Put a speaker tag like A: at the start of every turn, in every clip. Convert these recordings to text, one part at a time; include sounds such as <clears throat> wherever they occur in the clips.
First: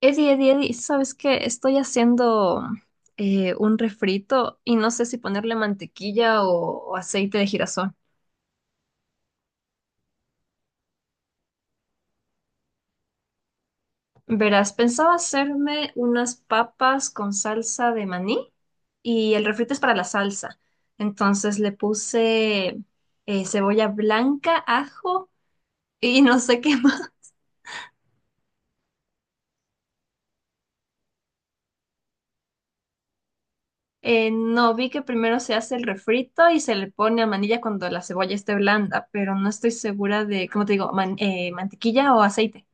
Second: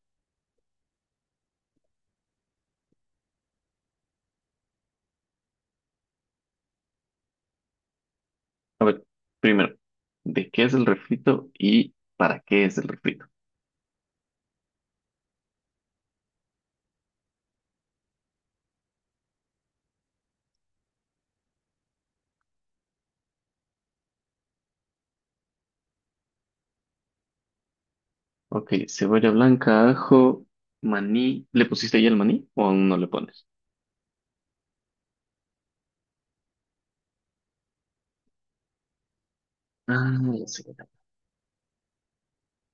A: Eddie, Eddie, Eddie, ¿sabes qué? Estoy haciendo un refrito y no sé si ponerle mantequilla o aceite de girasol.
B: A ver, primero, ¿de qué es el refrito y para qué es el refrito?
A: Verás, pensaba hacerme unas papas con salsa de maní y el refrito es para la salsa. Entonces le puse cebolla blanca, ajo y no sé qué <laughs> más.
B: Ok, cebolla blanca, ajo, maní. ¿Le pusiste ya el maní o aún no le pones?
A: No, vi que primero se hace el refrito y se le pone a manilla cuando la cebolla esté blanda, pero no estoy
B: Ah,
A: segura
B: la
A: de, ¿cómo te
B: cebolla.
A: digo? Mantequilla o aceite.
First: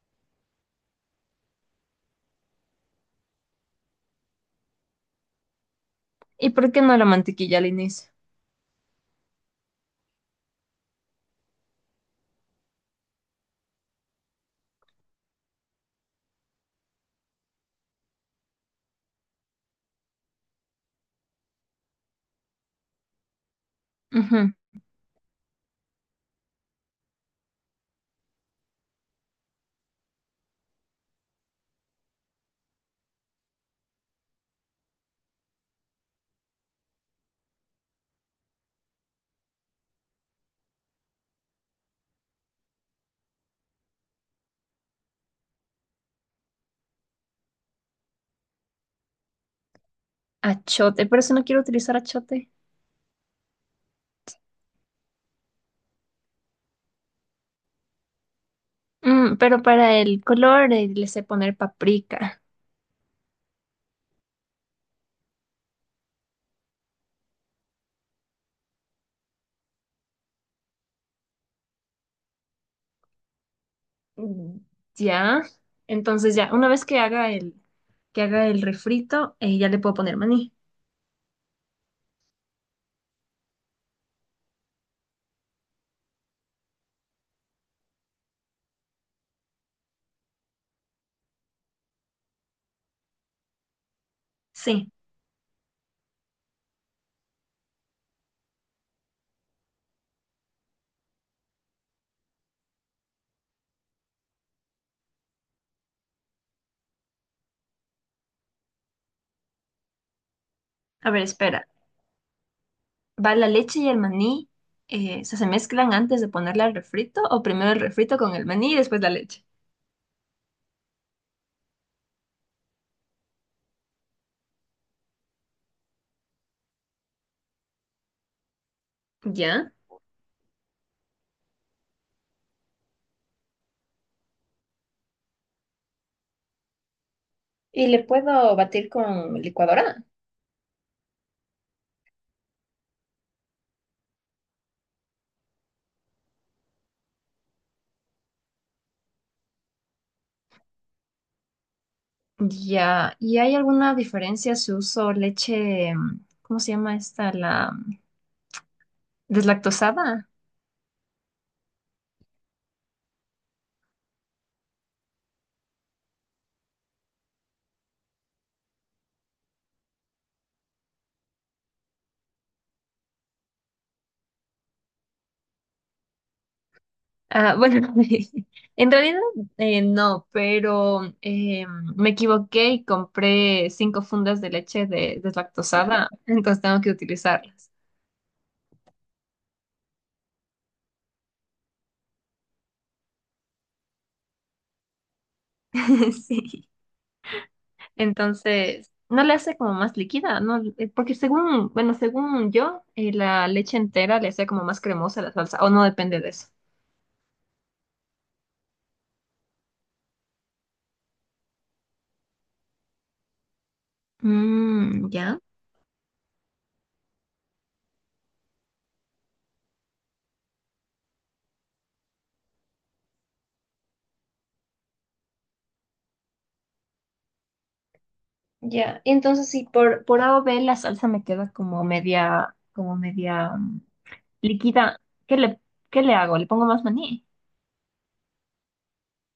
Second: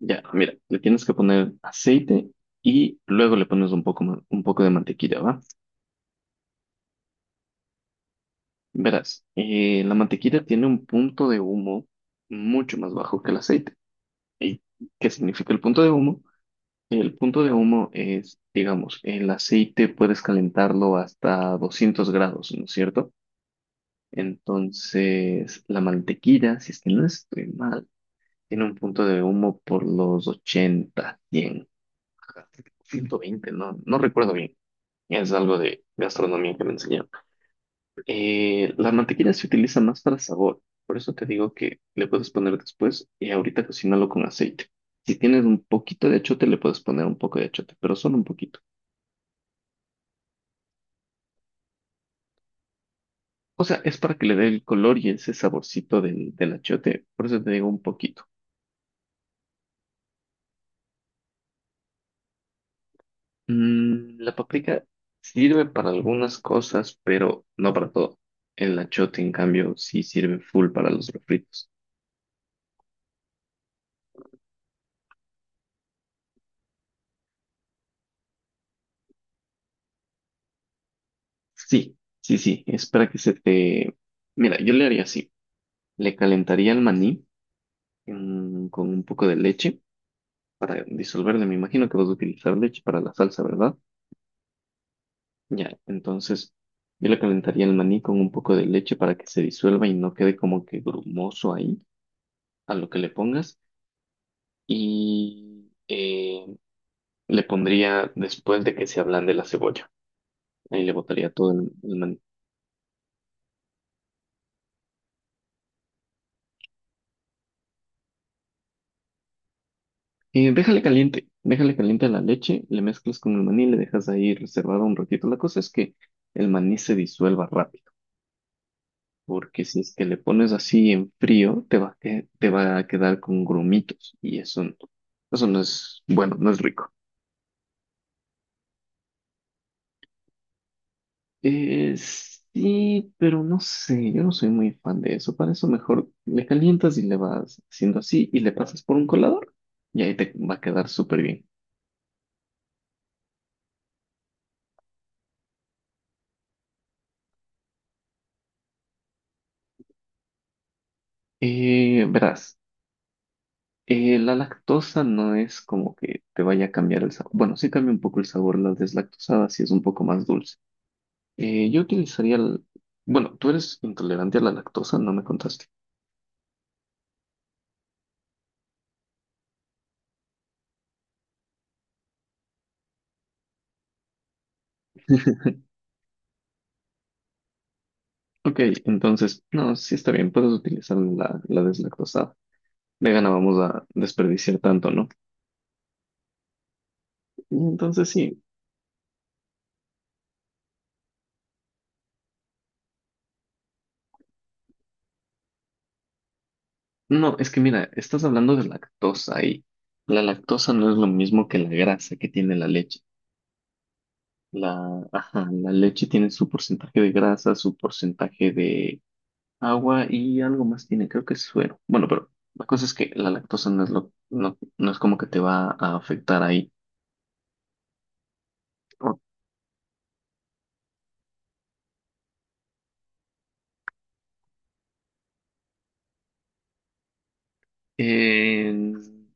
B: Ya, mira, le tienes que poner aceite y luego le pones un poco de mantequilla, ¿va?
A: ¿Y por qué no la mantequilla al inicio?
B: Verás, la mantequilla tiene un punto de humo mucho más bajo que el aceite. ¿Y qué significa el punto de humo? El punto de humo es, digamos, el aceite puedes calentarlo hasta 200 grados, ¿no es cierto?
A: Ujú.
B: Entonces, la mantequilla, si es que no estoy mal, tiene un punto de humo por los 80, 100, 120, no, no recuerdo bien. Es algo de gastronomía que me enseñaron. La mantequilla se utiliza más para sabor, por eso te digo que le puedes poner después y ahorita cocínalo con aceite. Si tienes un poquito de achiote, le puedes poner un poco de achiote, pero solo un poquito.
A: Achote, pero eso no quiero utilizar achote.
B: O sea, es para que le dé el color y ese saborcito del achiote. Por eso te digo un poquito.
A: Mm, pero para el color le sé poner paprika.
B: La paprika sirve para algunas cosas, pero no para todo. El achiote, en cambio, sí sirve full para los refritos.
A: Mm. Ya. Entonces ya, una vez que haga que haga el refrito, ya le puedo poner maní.
B: Sí, sí, sí. Es para que se te... Mira, yo le haría así. Le calentaría el maní con un poco de leche para disolverle. Me imagino que vas a utilizar leche para la salsa, ¿verdad?
A: Sí.
B: Ya, entonces yo le calentaría el maní con un poco de leche para que se disuelva y no quede como que grumoso ahí a lo que le pongas. Y le pondría después de que se ablande la cebolla. Ahí le
A: A ver,
B: botaría todo
A: espera.
B: el maní.
A: ¿Va la leche y el maní? O sea, ¿se mezclan antes de ponerle al refrito? ¿O primero el refrito con el maní y después la leche?
B: Déjale caliente, déjale caliente la leche, le mezclas con el maní, le dejas ahí reservado un ratito. La cosa es que el maní se disuelva rápido, porque
A: Ya.
B: si es que le pones así en frío, te va a quedar con grumitos y eso, eso no es bueno, no es rico.
A: ¿Y le puedo batir con licuadora?
B: Eh, sí, pero no sé, yo no soy muy fan de eso. Para eso mejor le calientas y le vas haciendo así y le pasas por un colador y ahí te va a quedar súper bien.
A: Ya, ¿y hay alguna diferencia si uso leche, mm, ¿cómo se llama esta? La mm, deslactosada.
B: Verás, la lactosa no es como que te vaya a cambiar el sabor. Bueno, sí cambia un poco el sabor, la deslactosada sí es un poco más dulce. Yo utilizaría el... Bueno, tú eres intolerante a la lactosa, no me contaste.
A: Ah, bueno, <laughs> en realidad no, pero me equivoqué y compré cinco fundas de leche de
B: <laughs>
A: deslactosada, <laughs> entonces tengo que utilizarlas.
B: Ok, entonces, no, sí está bien, puedes utilizar la deslactosada. Vegana, vamos a desperdiciar tanto, ¿no?
A: <laughs> Sí.
B: Entonces sí,
A: Entonces, no le hace como más líquida, ¿no? Porque según, bueno, según yo, la leche entera le hace como más cremosa la salsa, o no depende de eso.
B: no, es que mira, estás hablando de lactosa y la lactosa no es lo mismo que la grasa que tiene la leche.
A: Mm, ya.
B: Ajá, la leche tiene su porcentaje de grasa, su porcentaje de agua y algo más tiene, creo que es suero. Bueno, pero la cosa es que la lactosa no es lo, no, no es como que te va a afectar ahí.
A: Ya, y
B: O-
A: entonces sí, por A o B la salsa me queda como media, como media líquida. ¿Qué le, ¿qué le hago? ¿Le pongo más maní?
B: eh,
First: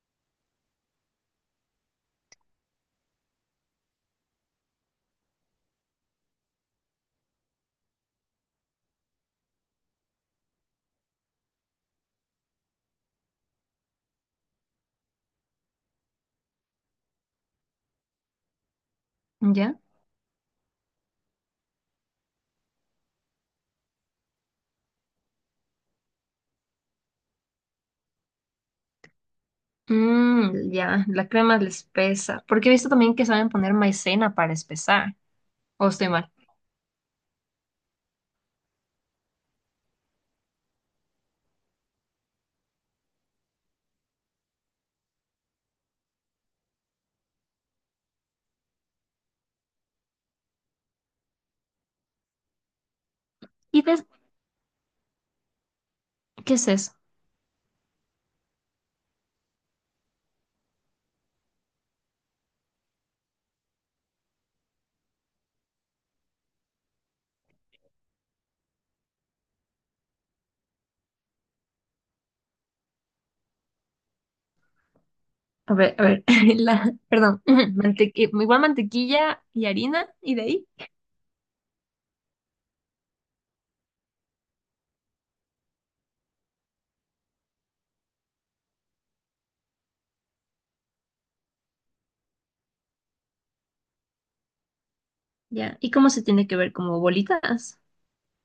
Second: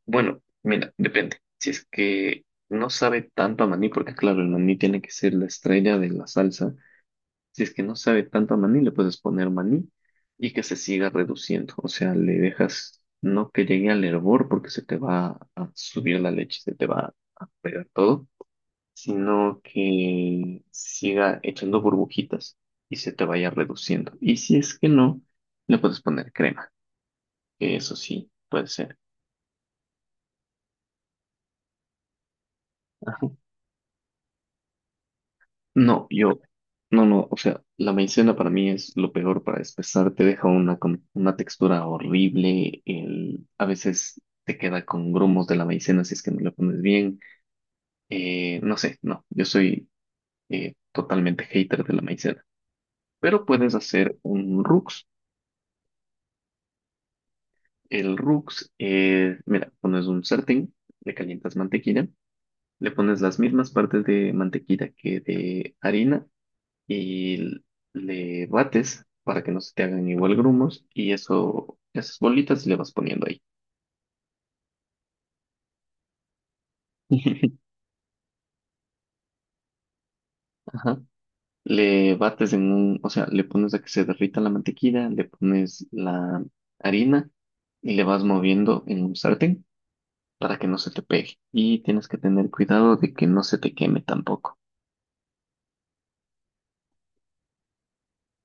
B: bueno, mira, depende. Si es que no sabe tanto a maní, porque claro, el maní tiene que ser la estrella de la salsa. Si es que no sabe tanto a maní, le puedes poner maní y que se siga reduciendo. O sea, le dejas, no que llegue al hervor porque se te va a subir la leche, se te va a pegar todo, sino
A: ¿Ya?
B: que siga echando burbujitas y se te vaya reduciendo. Y si es que no, le puedes poner crema, que eso sí puede ser.
A: Mm, ya, la crema le espesa. Porque he visto también que
B: <laughs>
A: saben poner maicena para espesar. O
B: No,
A: estoy mal.
B: yo, no, no, o sea, la maicena para mí es lo peor para despezar, te deja una, con una textura horrible, el, a veces te queda con grumos de la maicena si es que no le pones bien, no sé, no, yo soy totalmente hater de la maicena, pero puedes
A: ¿Y des-
B: hacer un rux.
A: ¿qué es eso?
B: El rux, mira, pones un sartén, le calientas mantequilla, le pones las mismas partes de mantequilla que de harina, y le bates para que no se te hagan igual grumos y eso, esas bolitas le vas poniendo ahí.
A: A ver, <laughs> la, perdón, <clears throat>
B: <laughs>
A: <laughs> igual mantequilla y harina, y de ahí.
B: Ajá. Le bates en un, o sea, le pones a que se derrita la mantequilla, le pones la harina y le vas moviendo en un sartén para que no se te pegue. Y tienes que tener cuidado de que no se te queme tampoco.
A: Ya, ¿y cómo se tiene que ver? ¿Como bolitas?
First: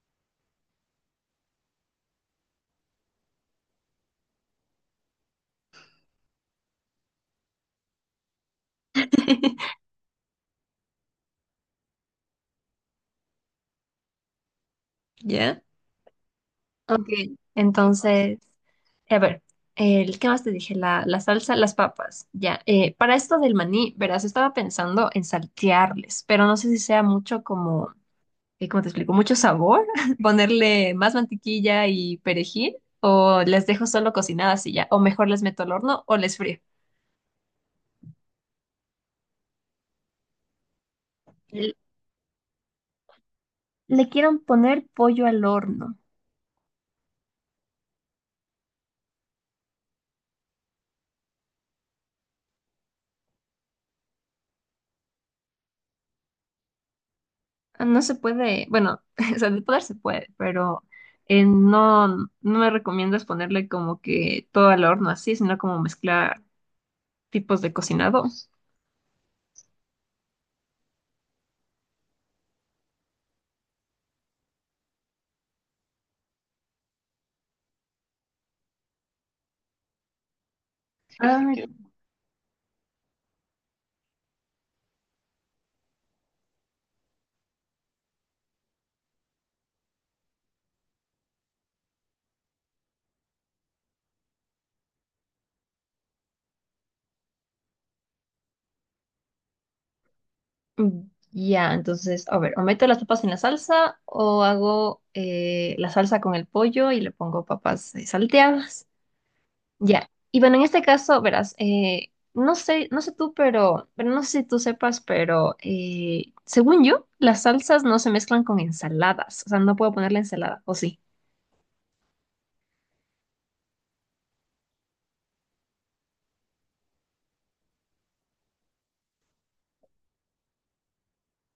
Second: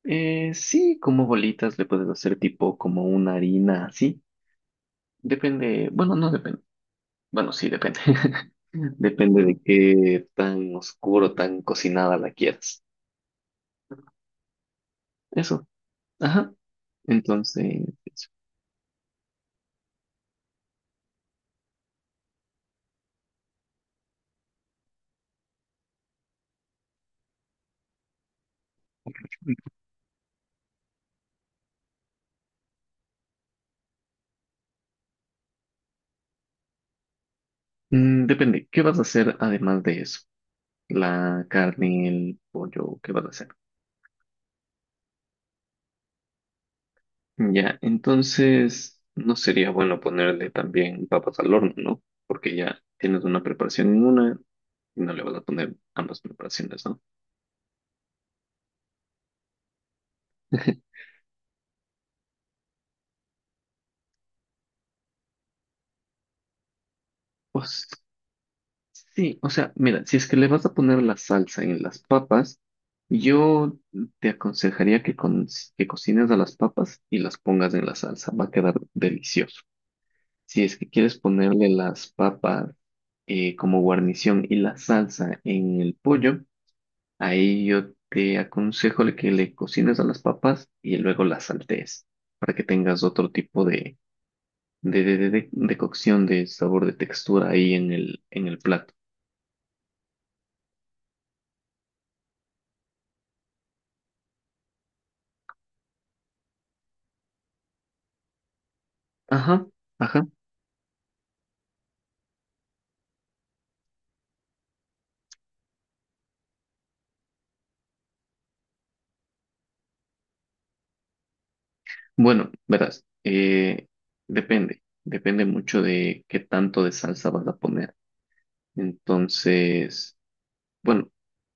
B: Sí, como bolitas le puedes hacer tipo como una harina así. Depende, bueno, no depende. Bueno, sí, depende. <laughs> Depende de
A: <laughs>
B: qué tan oscuro, tan cocinada la quieras.
A: ¿Ya?
B: Eso. Ajá.
A: Ok,
B: Entonces, eso.
A: entonces. A ver, el, ¿qué más te dije? La salsa, las papas. Ya, para esto del maní, verás, estaba pensando en saltearles, pero no sé si sea mucho como, ¿cómo te explico? Mucho sabor, <laughs> ponerle más mantequilla y perejil, o las dejo solo cocinadas y ya, o mejor les meto al horno o les frío.
B: Mm, depende. ¿Qué vas a hacer además de eso? La
A: L-
B: carne, el pollo, ¿qué vas a hacer?
A: Le quieren poner pollo al horno.
B: Ya, entonces no sería bueno ponerle también papas al horno, ¿no? Porque ya tienes una preparación en una y no le vas a poner ambas preparaciones, ¿no?
A: Ah, no se puede, bueno, <laughs> o sea, de poder se puede, pero
B: <laughs>
A: no, no me recomiendas ponerle como que todo al horno así, sino como mezclar tipos de
B: Pues
A: cocinado.
B: sí, o sea, mira, si es que le vas a poner la salsa en las papas, yo te aconsejaría que, que cocines a las papas y las pongas en la salsa, va a quedar delicioso. Si es que quieres ponerle las papas como guarnición y la salsa en el pollo, ahí yo te aconsejo que le cocines a las papas y luego las saltees para que tengas otro tipo de cocción, de sabor, de textura ahí en el plato.
A: Mm. Ya, entonces, a ver, o meto las papas en la salsa o hago la salsa con el pollo y le pongo papas salteadas.
B: Ajá.
A: Ya.
B: Ajá.
A: Y bueno, en este caso, verás, no sé, no sé tú, pero no sé si tú sepas, pero según yo, las salsas no se mezclan con ensaladas. O sea, no puedo poner la ensalada, ¿o sí?
B: Bueno, verás, depende, depende mucho de qué tanto de salsa vas a poner. Entonces, bueno,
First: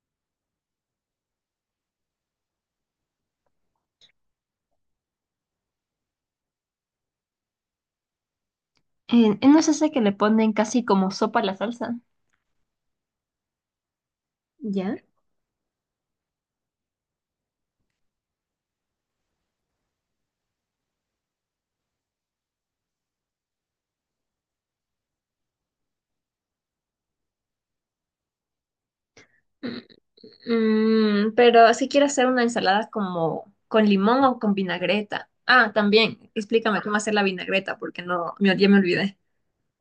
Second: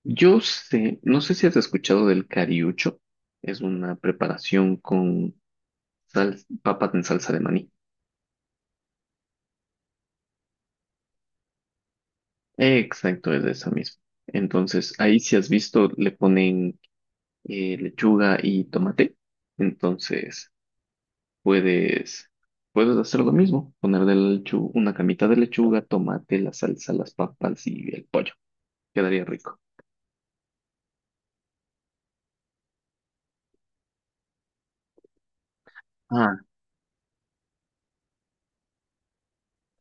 B: yo sé, no sé si has escuchado del cariucho, es una preparación con papas en salsa de maní.
A: No es ese que le ponen casi como sopa a la salsa.
B: Exacto, es de esa misma. Entonces,
A: ¿Ya?
B: ahí si has visto, le ponen lechuga y tomate. Entonces, puedes, puedes hacer lo mismo, poner de una camita de lechuga, tomate, la salsa, las papas y el pollo. Quedaría rico.
A: Mm, pero si quiero hacer una ensalada como con limón o con vinagreta. Ah, también,
B: Ah,
A: explícame cómo hacer la vinagreta, porque no, ya me olvidé.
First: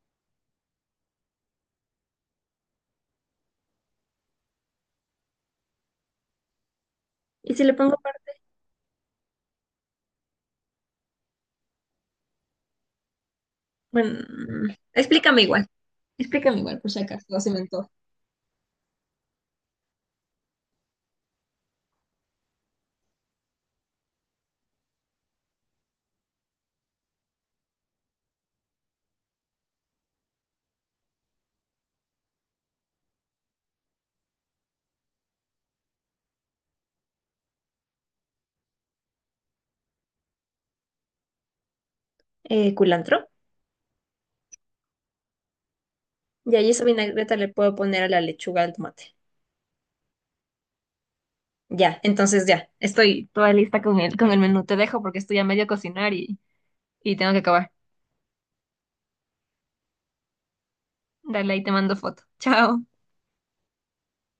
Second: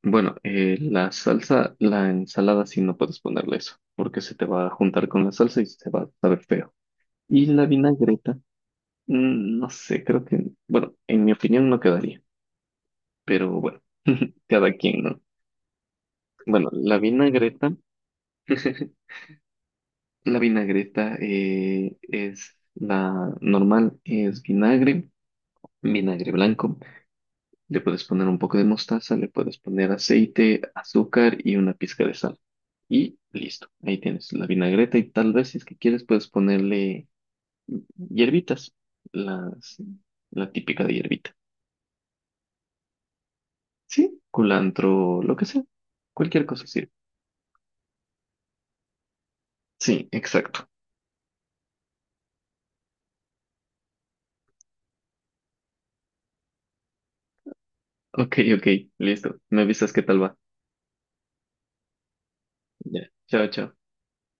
B: bueno, la ensalada sí no puedes ponerle eso, porque se te va a juntar con la salsa y se va a saber feo. Y
A: Y
B: la
A: si le pongo, par-
B: vinagreta, no sé, creo que, bueno, en mi opinión no quedaría, pero bueno,
A: bueno,
B: <laughs>
A: mm,
B: cada quien, ¿no?
A: explícame
B: Bueno,
A: igual, por
B: la
A: si acaso, no se me
B: vinagreta,
A: antoja.
B: <laughs> la vinagreta es la normal, es vinagre blanco, le puedes poner un poco de mostaza, le puedes poner aceite, azúcar y una pizca de sal. Y listo, ahí tienes la vinagreta y tal vez si es que quieres puedes ponerle hierbitas, las, la típica de hierbita.
A: Culantro.
B: Sí, culantro, lo que sea, cualquier
A: Y
B: cosa
A: ahí esa
B: sirve.
A: vinagreta le puedo poner a la lechuga al tomate.
B: Sí, exacto.
A: Ya, entonces ya, estoy toda lista con con el menú. Te dejo porque estoy a medio cocinar y tengo que acabar.
B: Ok, ok, listo. Me avisas qué tal va.
A: Dale, ahí te mando foto. Chao.
B: Ya, chao, chao.